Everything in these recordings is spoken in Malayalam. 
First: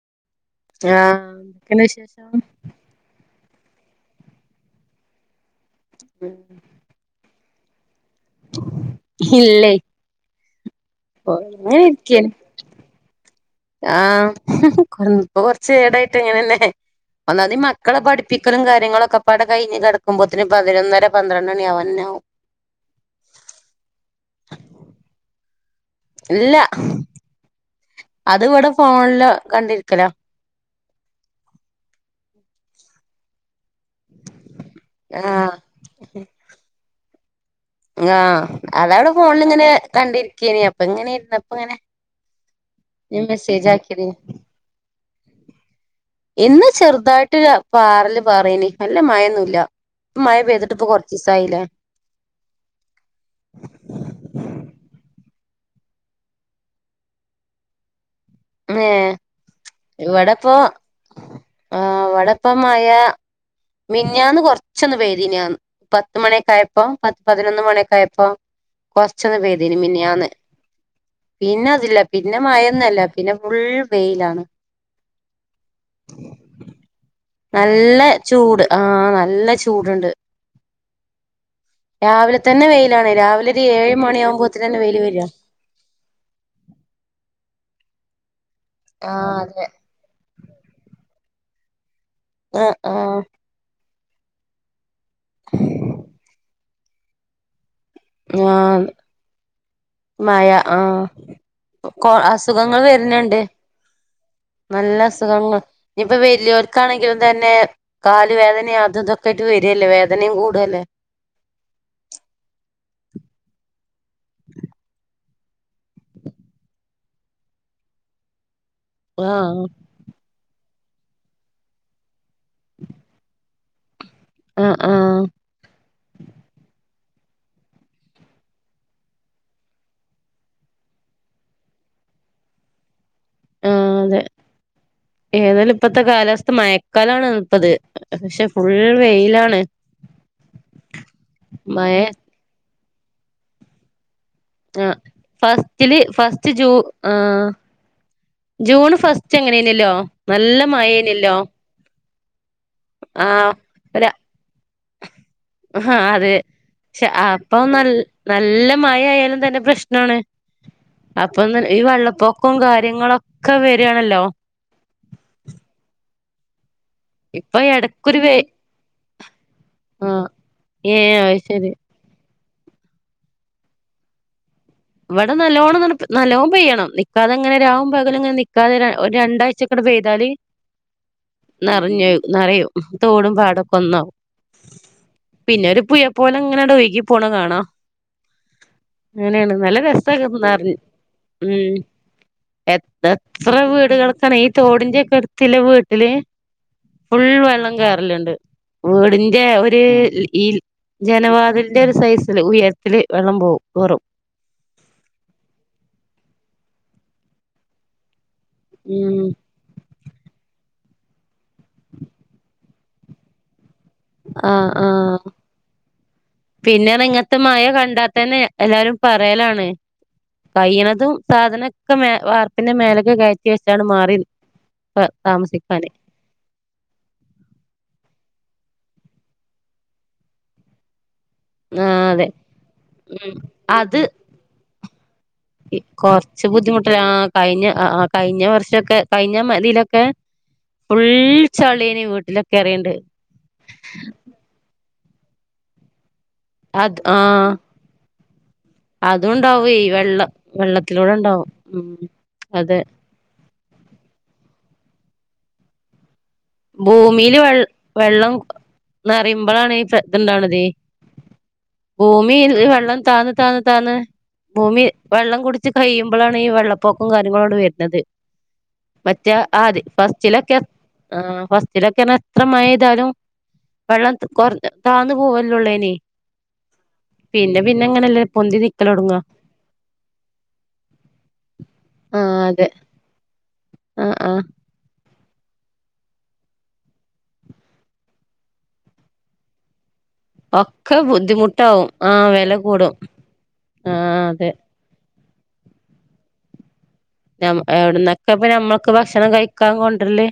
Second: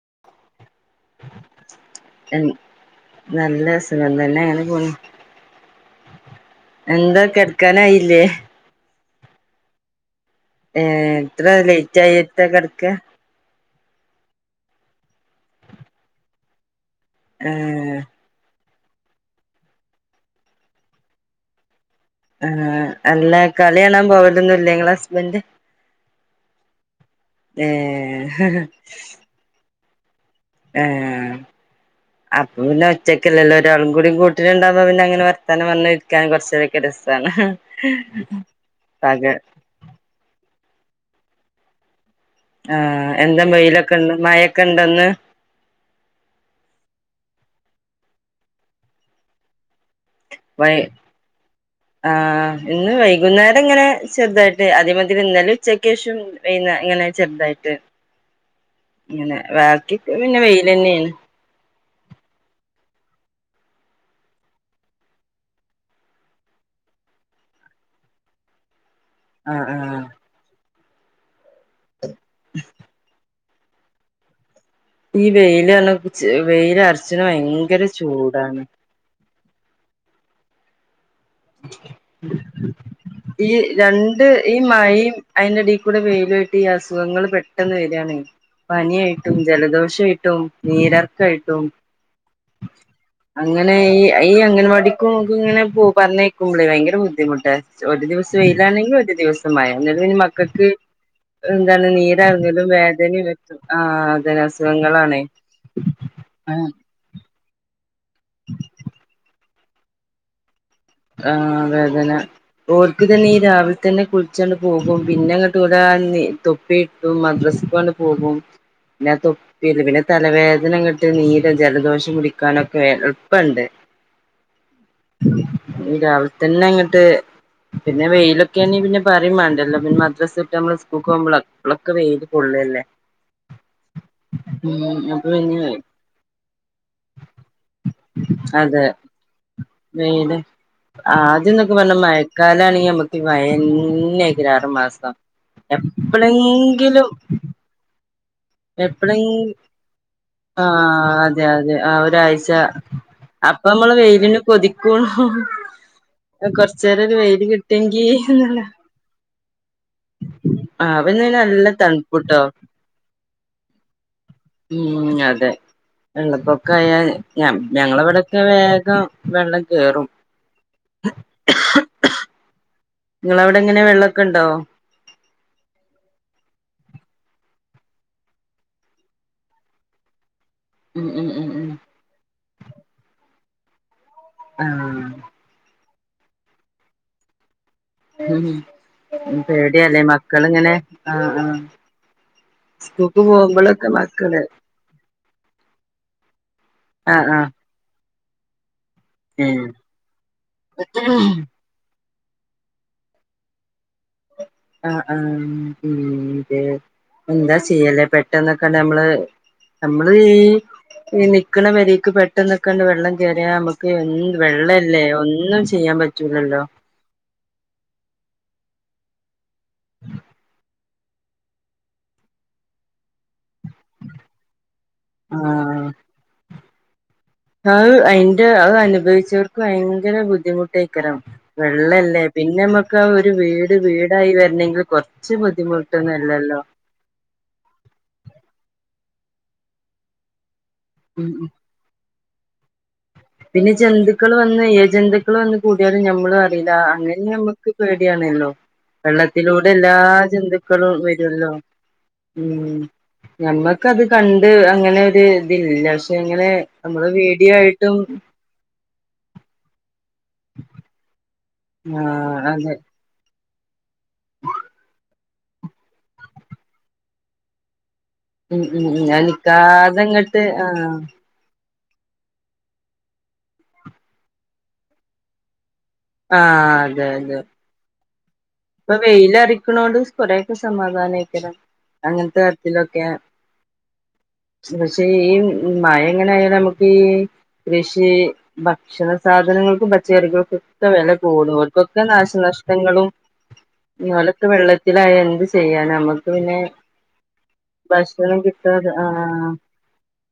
ആഹ് എന്തൊക്കേണ് വിശേഷം? നല്ലത് സുഖം തന്നെ. ഇങ്ങനെ പോണ്. ഉം. എന്താ കെടക്കാനായി ലേ ഇല്ലെയ് ഏ ഇത്ര ലേറ്റ് ആയിട്ട കെടക്ക? ആഹ് കൊറ ഇപ്പൊ കൊറച്ച് ഏടായിട്ട് ഇങ്ങനന്നേ. ഏ ഒന്നാത് ഈ മക്കളെ പഠിപ്പിക്കലും കാ ര്യങ്ങളൊക്കെ പാടെ കയ്ഞ്ഞ് കെടക്കുമ്പോത്തിന് പതിനൊന്നര പന്ത്രണ്ട് മണിയാവും. ഒന്നു ആ അല്ല കളി കാണാൻ പോവലൊന്നും ല്ലേ ഇങ്ങളെ ഹസ്ബൻഡ്? ഇല്ല ഏ അത് ഇവിടെ ഫോണില് കണ്ടിരി ക്കലാ ഏഹ് അപ്പൊ പിന്നെ ഒറ്റക്കല്ലല്ലോ ഒരാളും കൂടി കൂട്ടിനിണ്ടാവുമ്പോ പിന്നെ അങ്ങനെ ആഹ് വർത്താനം പറഞ്ഞിരിക്കാൻ കൊറച്ചേരൊക്കെ രസ താണ് ആഹ് അതവ്ടെ ഫോണിലിങ്ങനെ കണ്ടിരിക്കേനി അപ് അപ്പെ ഇങ്ങനെ ഇര്ന്നപ്പങ്ങനെ ആഹ് എന്താ വെയിലൊക്കെ ഇണ്ട് മയൊക്കെ ഇണ്ടെന്ന് ഇന്ന് ചെറുതായിട്ട് പാറല് പാറിനി അല്ല മയൊന്നുല്ല വൈ ആഹ് ഇന്ന് വൈകുന്നേരം ഇങ്ങനെ ചെറുതായിട്ട് അതേമാതിരി ഇന്നലേം ഉച്ചക്ക്യേഷം വൈന്നാ ഇങ്ങനെ ചെറുതായിട്ട് ഏഹ് അങ്ങനെ വാക് ഇവിടെപ്പോ ആ ഇവടെപ്പ മയ മിൻഞാന്ന് കൊറച്ചൊന്ന് പെയ്തീന് [unintelligible] പത്ത്മണിയൊക്ക ആയപ്പോ പത്ത് പതിനൊന്ന് മണിയൊക്കെ ആയപ്പോ കൊറച്ചൊന്ന് ആഹ് പെയ്തീന് ആഹ് മിനിയാന്ന് പിന്നെ അതില്ല പിന്നെ മയന്നൊല്ല ന്നെ ഫുൾ വെയ്ലാണ് ഈ വെയില് വെയില് അർച്ച്നഹ് വ നല്ല ചൂട് ആ നല്ല ചൂട്ണ്ട് വെയിലാണ് ഈ രാവിലെ ഒരു ഏഴ് രണ്ട് ഈ മണിയാകുമ്പോത്തിനന്നെ വെയില് മഴയും വരാ അയ്ന്റെടീ കൂടെ വെയ്ലും ആയിട്ട് ഈ അസുഖങ്ങള് പെട്ടെന്ന് വര യണ് ആ പനിയായിട്ടും അതെ ജലദോഷ ആയിട്ടും നീരർക്കായി ആ ആ അങ്ങനെ ഈ ഈ അംഗൻവാടി [unintelligible] ഇങ്ങനെ പോ പറഞ്ഞ ളെ ഭയങ്കര ബദ്ധിമുട്ടാ ഒരു ദിവസം ആ വെയിലാണെങ്കി ഒരു ദിവസം മഴ എന്നിട് നി മഴ മക്കൾക്ക് ആ എന്താണ് കൊ നീര് അർങ്ങലും അസുഖങ്ങൾ വേദനിം വരുന്നുണ്ട് വെര്തൊക്കെ ആതന്നെ നല്ല അസുഖങ്ങളാണ് അസുഖങ്ങൾ ഇനിയിപ്പോ ആ വലിയോർക്കാണെങ്കിലും തന്നെ കാല് വേദന അതുംതോക്കെ വരല്ലേ വേദനിം കൂടല്ലേ ആ വേദന ഓൽക്ക്ത് നീരാ തന്നെ കുളിച്ചണ്ട് പോകും പിന്നെ [unintelligible] തൊപ്പി ഇട്ടും മദ്രസക്കണ്ട് പോകും പിന്നെ ആഹ് തൊപ്പില്ലേ പിന്നെ തലവേദ [unintelligible] കെട്ട് നീരെ ജലദോഷം പിടിക്കാനൊക്കെ എൾപ്പണ്ട് അ ആ രാവിൽ തന്നെ അങ്ങട്ട് പിന്നെ വെയിലൊക്കെ ആണെങ്കി പിന്നെ പറയും വേണ്ടല്ലോ പിന്നെ മദ്രാസട്ട് നമ്മള് സ്കൂൾക്ക് പോകുമ്പോളോക്കെ വെയ്ല് കൊള്ളല്ലേ ആ അതെ പിന്നെ ഏതായാലും ഇപ്പത്തെ കാലാവസ്ഥ മയക്കാലാണ് ഇപ്പത് പക്ഷെ ഫുള്ള് വെയ്ലാണ് വെയ്ല് ആദ്യംന്നൊക്കെ മഴ പറഞ്ഞ മഴക്കാല [unintelligible] മഴ ന്നെ ആറ് ആഹ് മാസം ഫസ്റ്റില് ഫസ്റ്റ് ജൂ എപ്പലേങ്കിലും ആഹ് ജൂൺ ഫസ്റ്റ് എങ്ങനേന്നല്ലോ നല്ല ആഹ് മഴേനല്ലോ അതെ [unintelligible] ആഹ് അപ്പൊ നമ്മള് ഒര് വെയ്ലിന് കൊതിക്കും ആഹ് അതെ കൊർച്ച് ഏരം പക്ഷെ ഒരു വെയ്ല് അപ്പൊ നൽ കിട്ടെങ്കി നല്ല മഴ ആയാലും തന്നെ പ്രശ്നാണ് ന്ന്ള്ളെ അപ്പൊ നല്ല ഈ തണ്പുട്ടോ വെള്ളപ്പൊക്കവും കാര്യങ്ങളൊക്കെ വരാണല്ലോ ഉം അതെ വെള്ളപോ ക ഞ ഇപ്പൊ ഞങ്ങള് എടക്കൊരു വെ വ്ടെക്കെ വേഗം വെള്ളം കേറും ആഹ് ഏഹ് അത് ശരി നിങ്ങള അവിടെ എങ്ങനെയെ വെള്ളമൊക്കെ ഉണ്ടാവോ ഇവിടെ നല്ലോണം പെയ്യണം നിൽക്കാതെ ഇങ്ങനെ രാവും പകലും ഇങ്ങനെ നിക്കാതെ ഒരു രണ്ടാഴ്ചക്കടെ പെയ്താല് ഉം ഉം ഉം ഉം നിറഞ്ഞു നിറയും തോടും പാടൊക്കെ ഒന്നാവും ആഹ് ഹ പിന്നെ ഒരു പുഴ പോലെ ഇങ്ങനെ അങ്ങട് ഒഴകി പോണെ കാണാം മ്മ് അങ്ങനെയാണ് നല്ല രസ നിറഞ്ഞ് മ്മ് സ്കൂൾക്ക് എത്ര പോകുമ്പോഴൊക്കെ വീടുകൾക്കാണ് മക്കള് ഈ തോടിന്റെക്കെ എടുത്ത് ചില വീട്ടില്- ഫുൾ ആഹ് ആഹ് വെള്ളം കേയറലുണ്ട് വീടിന്റെ ഒരു ഈ ജനവാതിലിന്റെ ഒരു സൈസ് ഉയരത്തില് വെള്ളം പോവും കേറും ആഹ് ആഹ് മ്മ് എന്താ ചെയ്യുവാ അല്ലേ പെ ട്ടന്നൊക്കെ നമ്മള് ഉം നമ്മള് ഈ ഈ നിക്കണ വരിക്ക് പെട്ടന്നൊക്കെ അങ്ങട് വെള്ളം കയറിയാൽ നമക്ക് ആഹ് ആഹ് ചെയ്യാൻ പറ്റൂലല്ലോ പിന്നെ ഇങ്ങത്തെ മഴ കണ്ടാത്തന്നെ എല്ലാരും പറയലാണ് കയ്ണതും സാധനക്കെ മേ വാർപ്പിന്റെ മേലൊക്കെ കയറ്റി വെച്ചാണ് മാറി ആ താമസിക്കാന് അ അതിന്റെ അ അനുഭവിച്ചവർക്ക് ഭയങ്കര ബുദ്ധിമുട്ടായിക്കരും ആഹ് വെള്ളല്ലേ അതെ പിന്നെ നമുക്ക് ആ ഒരു ഉം വീട് അത് വീടായി വരണെങ്കിൽ കൊറച്ച് കൊറച്ച് ബുദ്ധിമുട്ടൊന്നല്ലല്ലോ ബുദ്ധിമുട്ടില്ല ആ കഴിഞ്ഞ ആ കഴിഞ്ഞ വർഷൊക്കെ കഴിഞ്ഞ മ ഇതിലൊക്കെ ഫുൾ ഉം ഉം ചളിയാന് വീട്ടില് കേറിയണ്ട് പിന്നെ ജന്തുക്കൾ വന്ന് ഇഴ ജന്തുക്കൾ വന്ന് കൂടിയാലും ഞമ്മക്ക് അ അത് അങ്ങനെ ആഹ് ഞമ്മക്ക് പേടിയാണല്ലോ വെള്ളത്തിലൂടെ അതുണ്ടാവേ എല്ലാ വെള്ളം ജന്തുക്കളും വെള്ളത്തിലൂടെ ഉണ്ടാവും വരുമല്ലോ ഉം മ്മ് അതെ ഞമ്മക്കത് കണ്ട് അങ്ങനെ ഒരു ഇതില്ല പക്ഷേ പക്ഷെ എങ്ങനെ നമ്മള് ഭൂമിയില് വെ പേടിയായിട്ട് വെള്ളം നിറയുമ്പോഴാണ് ഈ ഇത്ണ്ടാവണതെ ഭൂമി ആഹ് ഇനി അതെ വെള്ളം താ താന്ന് താന്ന് ഭൂമി വെള്ളം കുടിച്ച് കഴിയുമ്പോഴാണ് ഈ വെള്ളപ്പൊക്കം കാര്യങ്ങളോട് വരുന്നത് ഉം ഉം ഉം മറ്റേ ആദ്യ അനിക്കാതെങ്ങോട്ട് ഫസ്റ്റിലൊക്കെ ആ ആ ഫസ്റ്റിലൊക്കെ എത്ര മഴ പെയ്താലും വെള്ളം കൊർഞ താന്നു പോവല്ലോള്ളൈനി ആഹ് അതെ അതെ അങ്ങനെല്ലേ പൊന്തി ഇപ്പൊ നിക്കലൊടങ്ങാ വെയിലാറിക്കണോട് കൊറെക്കെ സമാധാനായിക്കണ് ആ അങ്ങനത്തെ അതെ തരത്തിലൊക്കെ ആ ആ പക്ഷെ ഈ മഴ എങ്ങനെ ആയാല് നമുക്ക് കൃഷി ഭക്ഷണ സാധനങ്ങൾക്ക് മറ്റ് ചെറികക്കൊക്കെ ഒക്കെ വെല കൂടും ബുദ്ധിമുട്ടാവും അവർക്കൊക്കെ ആ വെല കൂടും നാശനഷ്ടങ്ങളും ആ മലത്ത് അതെ വെള്ളത്തിലായ എന്ത് ചെയ്യാനമ്മ നമുക്ക് പിന്നെ എവിടന്നൊക്കെ ഭക്ഷണം ഇപ്പ കിട്ടാതെ നമ്മക്ക് ഭക്ഷണം ആഹ് കഴിക്കാൻ കൊണ്ടര്ല്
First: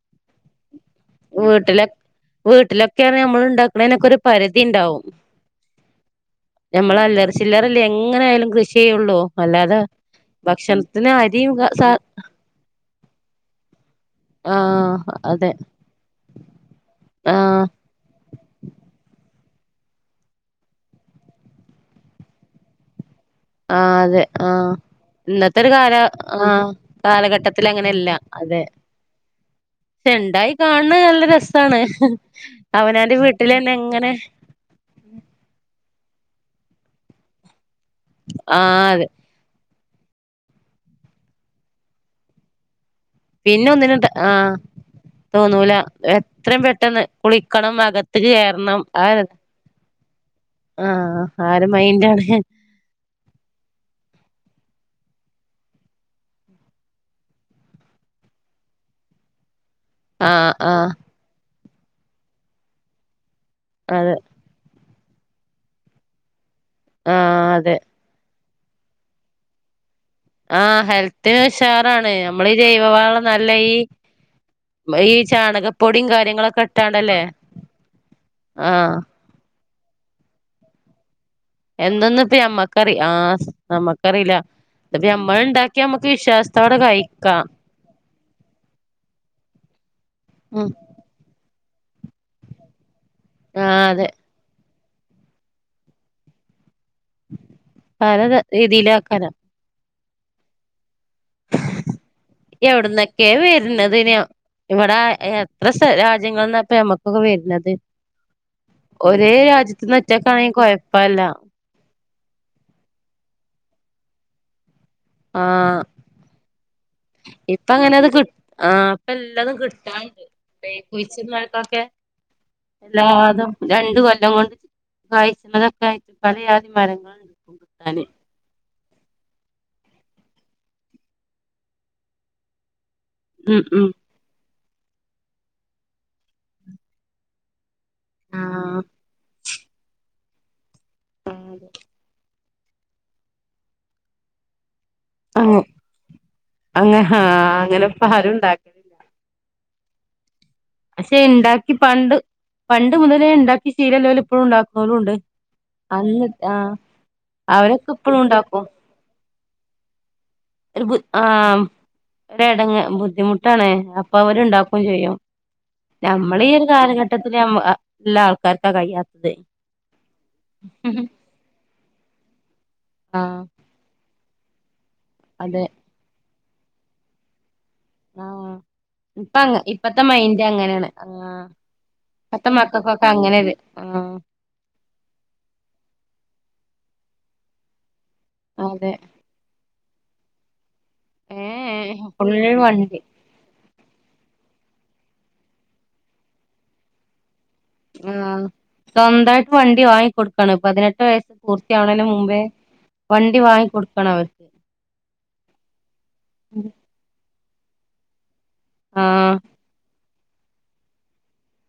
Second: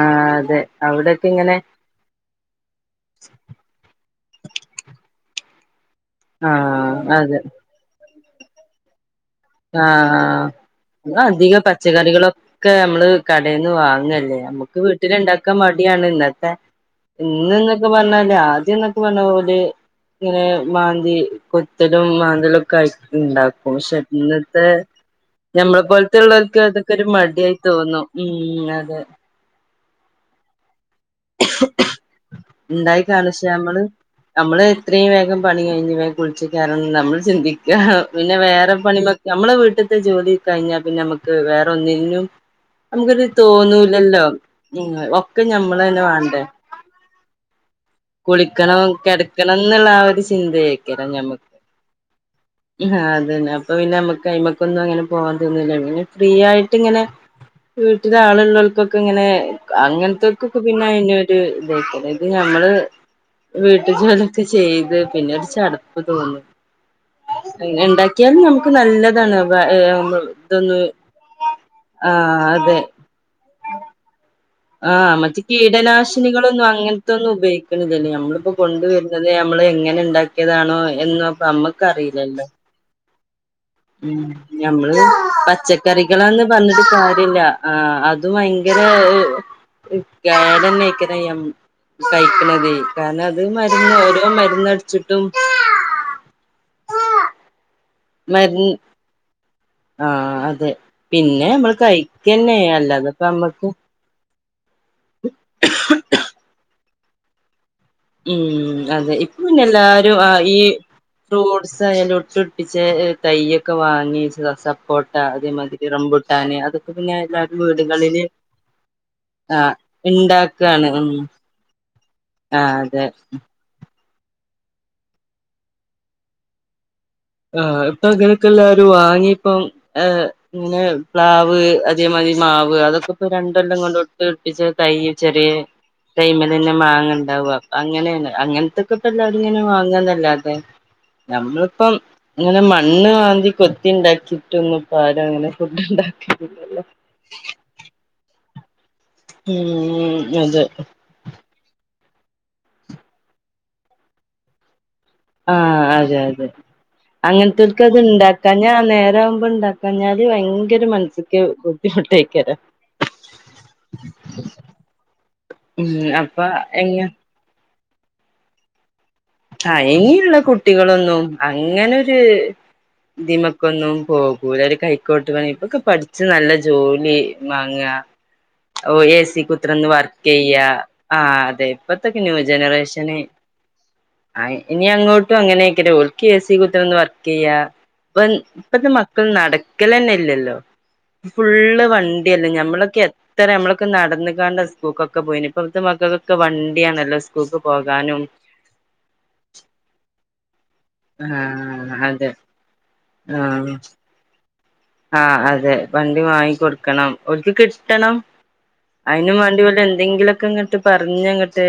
ആഹ് അതെ അവിടൊക്കെ ഇങ്ങനെ വീട്ടിലേ വീട്ടിലൊക്കെയാണ് നമ്മൾ ഇണ്ടാക്കണേനൊക്കൊരു പരിതിണ്ടാവും ആഹ് ഞമ്മളല്ലറ അതെ ചില്ലറല്ലേ എങ്ങനായാലും കൃഷി ചെയ്യുള്ളു അല്ലാതെ ആഹ് ഭക്ഷണം അധികം പച്ചക്കറികളൊക്കെ നമ്മള് കടയിന്ന് വാങ്ങല്ലേ ആ നമ്മുക്ക് അതെ വീട്ടിലിണ്ടാക്കാൻ മടിയാണ് ഇന്നത്തെ ആ ഇന്ന് എന്നൊക്കെ പറഞ്ഞല് ആദ്യം എന്നൊക്കെ പറഞ്ഞ ഓര് ഇങ്ങനെ മാന്തി കൊത്തലും മാന്തലൊക്കെ ആയി ഉണ്ടാക്കും ആ ശെ അതെ ആ ഇന്നത്തെ ഇന്നത്തെ ഒരു നമ്മളെ കാല പോൽത്തെ ആ ഉള്ളോർക്ക് അതൊക്കെ ഒരു മടിയായി കാലഘട്ടത്തിൽ തോന്നും ഉം അതെ ചെണ്ടായി കാണ ഉണ്ടായി അവനാന്റെ കാണിച്ച വീട്ടിലന്നെ നമ്മള് എങ്ങനെ നമ്മള് എത്രേം വേഗം പണി കഴിഞ്ഞു കുളിച്ച് കേറണം നമ്മൾ ചിന്തി പിന്ന ആ വേറെ അതെ പണിമൊക്കെ നമ്മള് വീട്ടി ത്തെ ജോലി കഴിഞ്ഞാ പിന്നെ നമുക്ക് വേറെ ഒന്നിനും നമുക്കത് പിന്നെ ഒന്നിനും ത- തോന്നൂലല്ലോ ആ ഒക്കെ ഞ തോന്നൂല എത്രയും പെട്ടെന്ന് കുളിക്കണം അകത്ത് കേറണം കുളിക്കണം ആ കെടക്കണംന്ന് ള്ളാഒരു ശ് ആ ചിന്തേക്കെയാ ആ നമുക്ക് ഒരു മൈൻഡാണ് അതന്നെ അപ്പ പിന്നെ നമുക്ക് അയ്മ ന്നും അങ്ങനെ പോവാൻ തോന്നൂല്ല ഇങ്ങനെ ഫ്രീ ആയിട്ട് ഇങ്ങനെ വീട്ടിലാ ളുള്ളോർക്കൊക്കെ ഇങ്ങനെ ആ അങ്ങനത്തക്കൊക്കെ ആ പിന്നെ അയിനൊരു അത ഇത് നമ്മള് വീട്ടു അതെ ജോലിയൊക്കെ ചെയ്ത് പിന്നെ ഒരു ചടപ്പ് തോന്നുന്നു ആ അതെ ഉണ്ടാക്കിയാലും നമ്മ നല്ലതാണ് ആഹ ഇതൊന്ന് ഹെൽത്തി ഉഷാറാണ് ആ നമ്മൾ അതെ ജൈവവാളം നല്ല ഈ ആഹ ഈ മറ്റേ ചാണകപ്പൊടിയും കീടനാശിനികളൊന്നും കാര്യങ്ങളൊക്കെ ഇട്ടാണ്ടല്ലേ അങ്ങനത്തെൊന്നും ഉപയോഗിക്കണതല്ലേ നമ്മളിപ്പോ ആ കൊണ്ടുവരുന്നത് നമ്മൾ എങ്ങനെ ഉണ്ടാക്കിയതാണോ എ എന്തന്നപ്പ അമ്മക്കറി ആഹ് ഉം ഞമ്മള് നമ്മുക്ക് പച്ചക്കറികളന്ന് വിശ്വാസത്തോടെ പറഞ്ഞിട്ട് കാര്യമില്ല കഴിക്കാം ആ അതും ഭയങ്കര ഉം കേടന്നൊയിക്കുന്ന സൈക്ക് നതി കാരണം അത് ആ മരുന്ന് അതെ ഓരോ മരുന്ന് ചിട്ടും [unintelligible] അ രീതിയില ആാക്കാന ആഹ അതെ പിന്നെ നമ്മള് കഴക്ക്ന്നെ അല്ല അതപ്പ എവിടന്നൊക്കെ നമ്മക്ക് വരുന്നത് ഇനി ഇവിടെ എത്ര രാജ്യങ്ങളൾന്നപ്പ നമ്മക്ക് ൊക്കെ വരത് ഉം അതെ ഇപ്പൊ പിന്നെ എല്ലാരും ആ ഒറ്റക്കാണെങ്കി ഈ കൊഴപ്പല്ല ഫ്രൂട്ട്സ് അല്ലാം ഒട്ടടിപ്പിച്ച തയ്യൊക്കെ വാങ്ങിച്ചോ കോട്ട ആ അതേമാതിരി റംബുട്ടാന അതൊക്കെ പിന്നെ എല്ലരും ഇപ്പ അങ്ങനെ അത് വീടുകളില് കിട്ട ആ ഇപ്പ എല്ലാതും ആ കിട്ടാണ്ട് ഉണ്ടാക്കയാണ് ഉ കുഴിച്ചിടണോൽക്കൊക്കെ എല്ലാതും രണ്ട എല്ലാംണ്ട് ക അതൊക്കെ ആായിട്ടും പല ആയാധി മരങ്ങൾ [unintelligible] ആഹ ഇപ്പ ഗനക്കല്ല വാങ്ങപ്പ ഇെ പ്ലാവ് അതെ മാതിരി മാവ് അൊെ ഇ ഉം രണ്ടെല്ലാം ഉം കൊണ്ട് ഇട്ട് പ്പിച്ച തൈ ചെറിയ കൈ്മൽ തന്നെ മാങ്ങ ഉണ്ടാവുക അങ്ങനെയന്നെ അങ്ങനത്തൊക്കെപ്പോ എല്ലാവും ഇങ്ങനെ വാങ്ങാന്നല്ല അ ആ നഞമ്മളിപ്പം അങ്ങനെ മണ്ണ് വാന്തി കൊത്തി ഇണ്ടാക്കിട്ടൊന്നും അങ്ങ് അങ്ങ് ആഹ് അങ്ങനെപ്പാരുണ്ടാ [unintelligible] ഉം അതെ പക്ഷെ ഉണ്ടാക്കി പണ്ട് പണ്ട് മുതലേ ഇണ്ടാക്കി ശീലല്ലോല് ഇപ്പളും ഉണ്ടാ ആഹ അതെ അതെ അങ്ങനത്തക്ക അവരൊക്കെ അത് ഇപ്പഴും ഇണ്ടാക്കാ ഉണ്ടാക്കും ഞാ നേരം ഉണ്ടാക്കഞാൽ ഒരു ബു ആഹ് ഒരെട്ങ്ങ് ബുദ്ധിമുട്ടാണ് അപ്പൊ അവരുണ്ടാക്കും ചെയ്യും. ഉം ഞമ്മള് അപ്പൊ ഈ ഒരു എങ്ങ കാലഘട്ടത്തില് ഞം അ ലാർക്കാർക്കാ കൈയത അഴങ്ങിയുള്ള കുട്ടികളൊന്നും അങ്ങനെ രെ ആഹ് ഇതിമക്കൊന്നും പോ പുരാരി കായി കോട്ട്ണ അതെ ഇപ്പൊക്കെ പഠിച്- നല്ല ജോലി മാങ്ങ ആഹ് ഓ ഇപ്പ എസി അങ്ങ കുത്രന്ന് ഇപ്പത്തെ മൈൻഡ് വർക്ക്ചെയ്യാ അങ്ങനേണ് ആഹ് അതെ ഇപ്പത്തക്കെ ന്യൂ ഇപ്പത്തെ മക്കക്കൊക്കെ ജനറേഷന് അങ്ങനൊരു ആഹ് ഇനി അങ്ങോട്ടും അങ്ങനെ അയ്കരം ഓൽക് എസി കുത്തര്ന്ന് വർക്ക് ചെയ്യ ഇപ്പ ഇപ്പത്തെ അതെ മക്കൾ നട- ക്കലന്നെ ഇല്ലല്ലോ ഫുള്ള് ഏഹ് വണ്ടി ഫുൾ അല്ലേ വണ്ടി ഞമ്മളൊക്കെ എത്രെ ഞമ്മള് നടന്നുകണ്ട സ്കൂക്കൊക്കെ പോയിന് ഇപ്പഴത്തെ മകൾക്കൊക്കെ വണ്ടിയാണല്ലോ സ് സ്കൂളിക്ക് പോകാനും ആഹ് സ്വന്തായിട്ട് വണ്ടി വാങ്ങി കൊടുക്കാണ് പതിനെട്ട് വയസ്സ് ആഹ് പൂർത്തിയാവണേന് അതെ മുമ്പേ വണ്ടി വാങ്ങി കൊടുക്കണം അവർക്ക് ആ അതെ വണ്ടി വാങ്ങി കൊടുക്കണം ഒർക്ക് കിട്ടണം ആഹ് അയ്നും വാണ്ടി ഓല് എന്തെങ്കിലു ക്കങ്ങട്ട് പറഞ്ഞങ്ങട്ട്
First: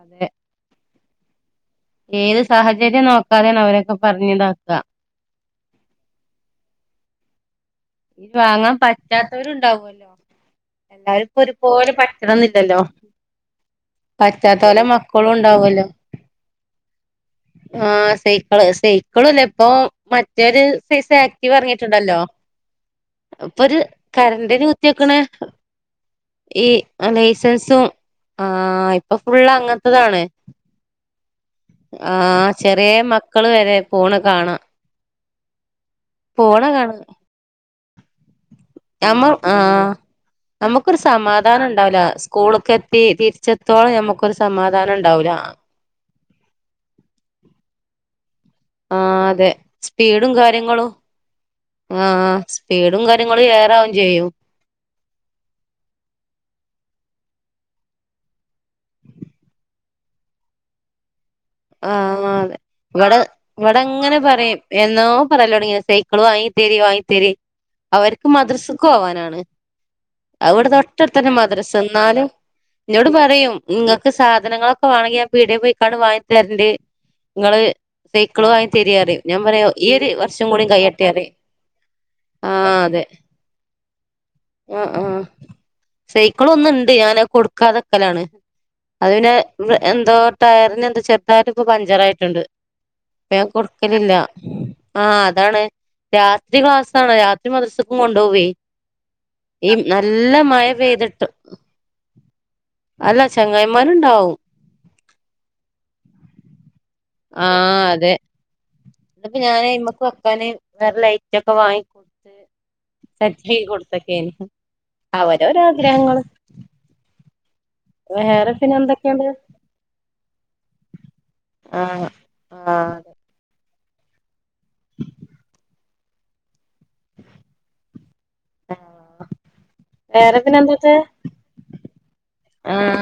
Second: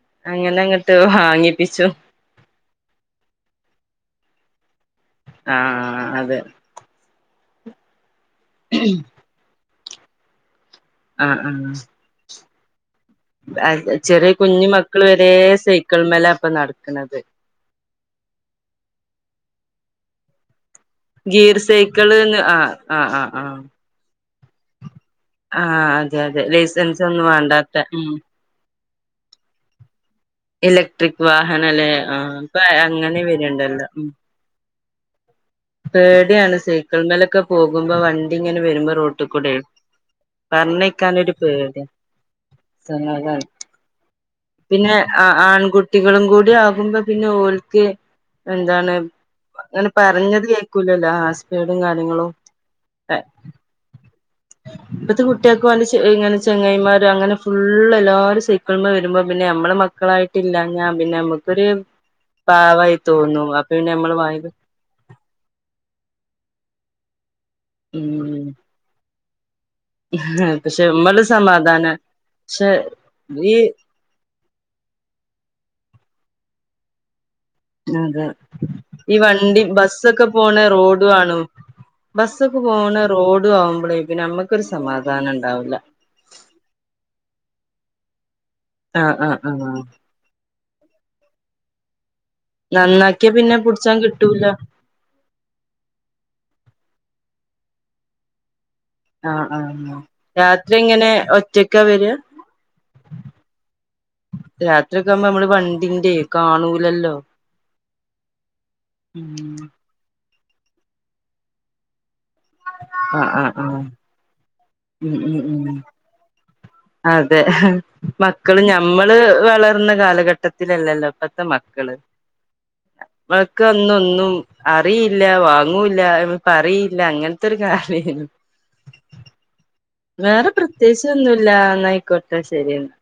അതെ അങ്ങെനങ്ങ് ഹ് വാങ്ങി ഏത് സാഹചര്യം നോക്കാതെയാണ് അവരൊക്കെ പറഞ്ഞു ഞ്ഞ് ഇതാക്ക ആഹ ആ അതെ ഇത് വാങ്ങാൻ പറ്റാത്തവരുണ്ടാവല്ലോ ഹലോ എല്ലാരും ആഹ് ഇ ആഹ് ഒരുപോലെ പറ്റണം ല്ലല്ലോ [unintelligible] ചെറിയ കുഞ്ഞു മക്കൾ വര ഉണ്ടാവുമല്ലോ സൈക്കിൾ മല അപ്പൊ നടക്കണത് പ്പോ മറ്റൊരു സൈസ് ആക്റ്റീവ് ഗീർ ഇറങ്ങിയിട്ടുണ്ടല്ലോ സൈക്കിള്ന്ന് ആ ആഹ് ആഹ് ആ കരണ്ടിനു ക്കണ ആ അതെ അതെ ഈ ലൈസൻസ് ഒന്നും വേണ്ടാത്ത ലൈസൻസും ഉം ആ അപ്പൊ ഫുള്ള് അങ്ങനത്തെതാണ് ഇലക്ട്രിക് വാഹനല്ലേ ആ ആഹ് അപ്പൊ ചെറിയ അങ്ങനെ മക്കള് വരെ വരുണ്ടല്ലോ പോണ് കാണാം പേടിയാണ് പോണ കാണാ സൈക്കിൾ മേലൊക്കെ പോ [unintelligible] നമ്മ ആ നമുക്കൊരു പറഞ്ഞേക്കാനൊരു സമാധാനം പേടിയാ ഉണ്ടാവല സ്കൂളക്ക എത്തി സമാധാനം തിരിച്ചെത്തോള ഞമ്മുക്കൊരു സമാധാനം ഉണ്ടാവൂല നിങ്ങളും കൂടി ആകുമ്പോ പിന്നെ ഓൾക്ക് ആ അതെ സ്പീഡും ക കേക്കുലല്ലോ സ്പീടും കാര്യങ്ങളും സ്പീഡും കാര്യങ്ങളും ഏറാവും ചെയ്യും ഇപ്പത്തെ കുട്ടികൾക്ക് ഇങ്ങനെ ചെങ്ങായിമാർ- അങ്ങനെ ഫുള് എല്ലാവരും സൈക്കിളിനമേ വരുമ്പോ പിന്നെ നമ്മടെ മക്കളായിട്ടില്ല ഞാൻ പിന്നെ- നമ്മുക്കൊരു ആ അതെ പാവായി ഇവിടെ തോന്നും അപ്പൊ ഇവിടെ പിന്നെ നമ്മള് എങ്ങനെ വായി പറയും എന്നോ പറയല് - സൈക്കള് വാങ്ങി തരി വാങ്ങി തരി അവർക്ക് ഉം മദ്രസക്ക് പോവാനാണ് അവിടെ പക്ഷെ നമ്മള് തൊട്ടടുത്താണ് മദ്രസ സമാധാന എന്നാലും പക്ഷെ എന്നോട് പറയും ഈ നിങ്ങൾക്ക് സാധനങ്ങളൊക്കെ വാണെങ്കിൽ ഞാൻ പീടിയെ പോയി- കടവാ- തെരണ്ട് നിങ്ങള് അതെ സൈക്കിള് വാങ്ങി തരിക ഈ പറയും ഞാൻ വണ്ടി പറയാ ഈ ഒരു ബസ്സൊക്കെ വർഷം കൂടി പോണ കയട്ടെ റോഡും പറയും ആണ് ആ ബസ്സൊക്കെ പോണ അതെ റോഡും ആവുമ്പോളേ പിന്നെ നമ്മക്കൊരു ആ ആ സമാധാനം ഉണ്ടാവൂല്ല സൈക്കിള് ഒന്ന് ഉണ്ട് ഞാൻ അത് കൊടു- വാതാക്കലാണ് അത് ആഹ് പിന്നെ ആഹ് ആഹ് എന്തോ ടയറിന് എന്താ ചെറി - ഡയർറ് ഇപ്പൊ പഞ്ചറായി ഇണ്ട് നന്നാക്കിയ ഞാൻ പിന്നെ പുടിച്ചാൻ കൊടുക്കലില്ല കിട്ടൂല ആ അതാണ് രാത്രി ക്ലാസ്- മദ്രസക്കും കൊണ്ടുപോകുവെ ആ ആ് രാത്രി എങ്ങനെ പെയ്തിട്ട് ഒറ്റക്കാ വര അല്ല ചങ്ങായിമാരുണ്ടാവും രാത്രിയക്കെ ആകുമ്പോ നമ്മള് വണ്ടിന്റെ കാണൂ ആഹ് അതെ അപ്പ ഞാനയ്മക്ക് പിന്നെ വേറെ ലൈറ്റ് ഒക്കെ വാങ്ങി ആ ആ സെറ്റാക്കി ആ കൊടുത്തൊക്കേനി ഉ ഉ ഉ അവരവരെ ആഗ്രഹങ്ങള് അതെ വേറെ മക്കള് പിന്നെ ഞമ്മള് എന്തൊക്കെയുണ്ട് വളർന്ന കാലഘ ട്ടത്തിലല്ലല്ലോ മക്കള് ആഹ് ആഹ് ന്നൊന്നും അറിയില്ല വാങ്ങൂ പറയില്ല തൊക്കെ രു കാലേനു അതന്നെ വേറെ പ്രത്യകിച്ച് ഒന്നുമല്ല എന്നായിക്കോട്ടെ ശരിയന്ന ആഹ്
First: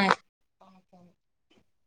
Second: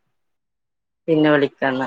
പിന്നെ വിളിക്കന്ന